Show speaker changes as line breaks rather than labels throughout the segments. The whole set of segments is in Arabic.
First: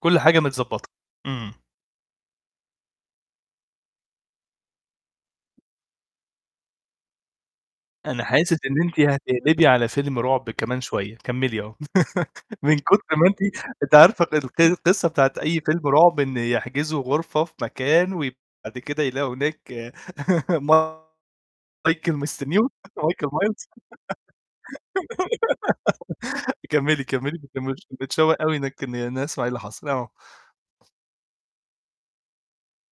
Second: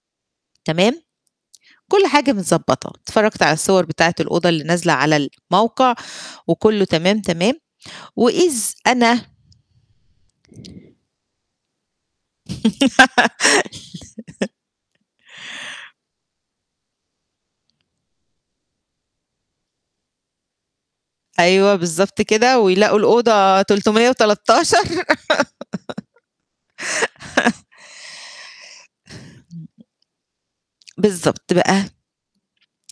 كل حاجة متضبطة،
تمام؟
امم.
كل حاجة متضبطة، اتفرجت على الصور بتاعة الأوضة اللي نازلة على الموقع وكله تمام، تمام؟
أنا حاسس
وإذ
إن أنتِ
أنا
هتقلبي على فيلم رعب كمان شوية، كمّلِي آه. من كُتر ما أنتِ أنتِ عارفة ق الق القصة بتاعة أي فيلم رعب إن يحجزوا غرفة في مكان وبعد كده يلاقوا هناك
أيوه،
مايكل
بالضبط، كده
مستنيهُم،
ويلاقوا
مايكل
الأوضة
مايلز
313
كمّلِي، كمّلِي متمش متشوّق أوى إن أنا أسمع إيه اللي
امم.
حاصل. آه.
بالضبط بقى،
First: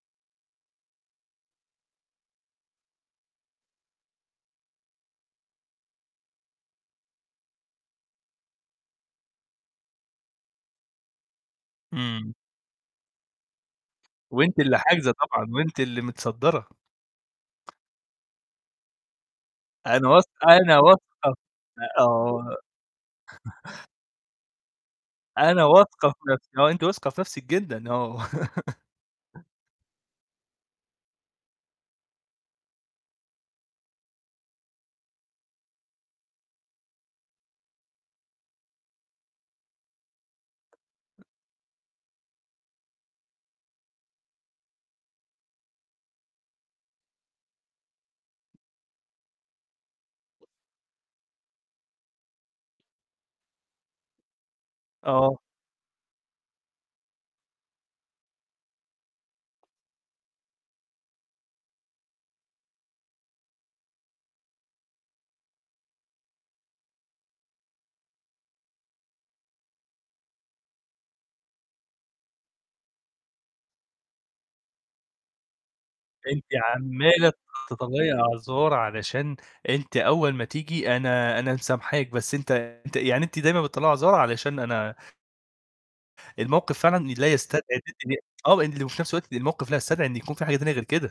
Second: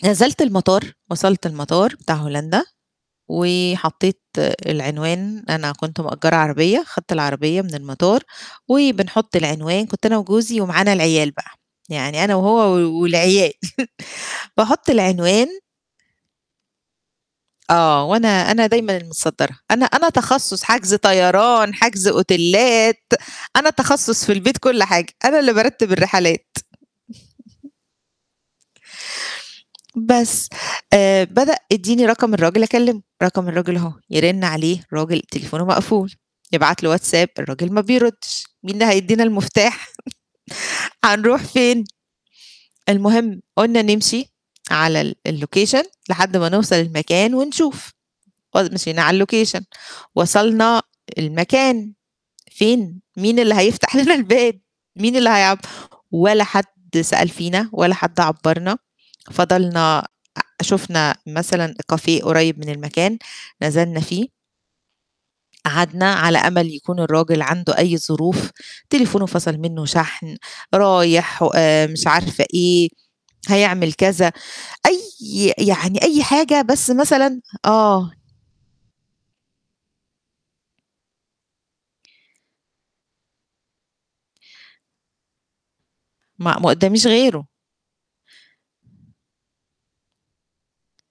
نزلت المطار وصلت المطار بتاع هولندا وحطيت العنوان، أنا كنت مأجّرة عربية خدت العربية من المطار وبنحُط العنوان، كنت أنا وجُوزي ومعانا العيال بقى، يعني
امم.
أنا وهو و والعيال.
وأنِت اللي
باحط
حاجزة طبعًا
العنوان
وأنتِ اللي متصدرة.
آه وأنا أنا دايمًا المتصدرة، أنا
أنا
أنا
واث
تخصص
أنا
حجز
واثقة
طيران،
ف
حجز
آه.
أوتيلّات، أنا تخصص في البيت كل حاجة، أنا اللي
أنا
بارتّب
واثقة في
الرحلات.
نفسي، آه، أنِت واثقة في نفسِك جدًا، آه.
بس، آآ بدأ "إديني رقم الراجل أكلمه." "رقم الراجل أهو،" يرن عليه الراجل تليفونه مقفول، يبعت له واتساب الراجل ما بيردش، مين اللي هيدّينا المفتاح؟ هنروح فين؟ المهم قُلنا نمشي على ال الlocation لحد ما نوصل المكان ونشوف، مشينا على الlocation وصلنا المكان فين؟ مين اللي هيفتح لنا الباب، مين اللي
آه.
هيعب ولا حد سأل فينا، ولا حد عبّرنا. فضلنا أ شُفنا مثلًا cafe قريب من المكان نزلنا فيه. قعدنا على أمل يكون الراجل عنده أي ظروف، تليفونه فصل منه شحن، رايح و آآ مش عارفة إيه، هيعمل كذا، أيّ يعني أيّ
أنِت
حاجة بس
عمّالة
مثلًا آه.
تطلّعي أعذار علشان أنِت أول ما تيجي أنا أنا مسامحاك بس أنت أنت يعني أنتِ دايمًا بتطلعى أعذار علشان أنا
ما ما
الموقف فعلًا
قُدّاميش
لا
غيره.
يستدعي إن أنتِ آه وفي نفس الوقت الموقف لا يستدعي إن يكون في حاجة تانية غير كده.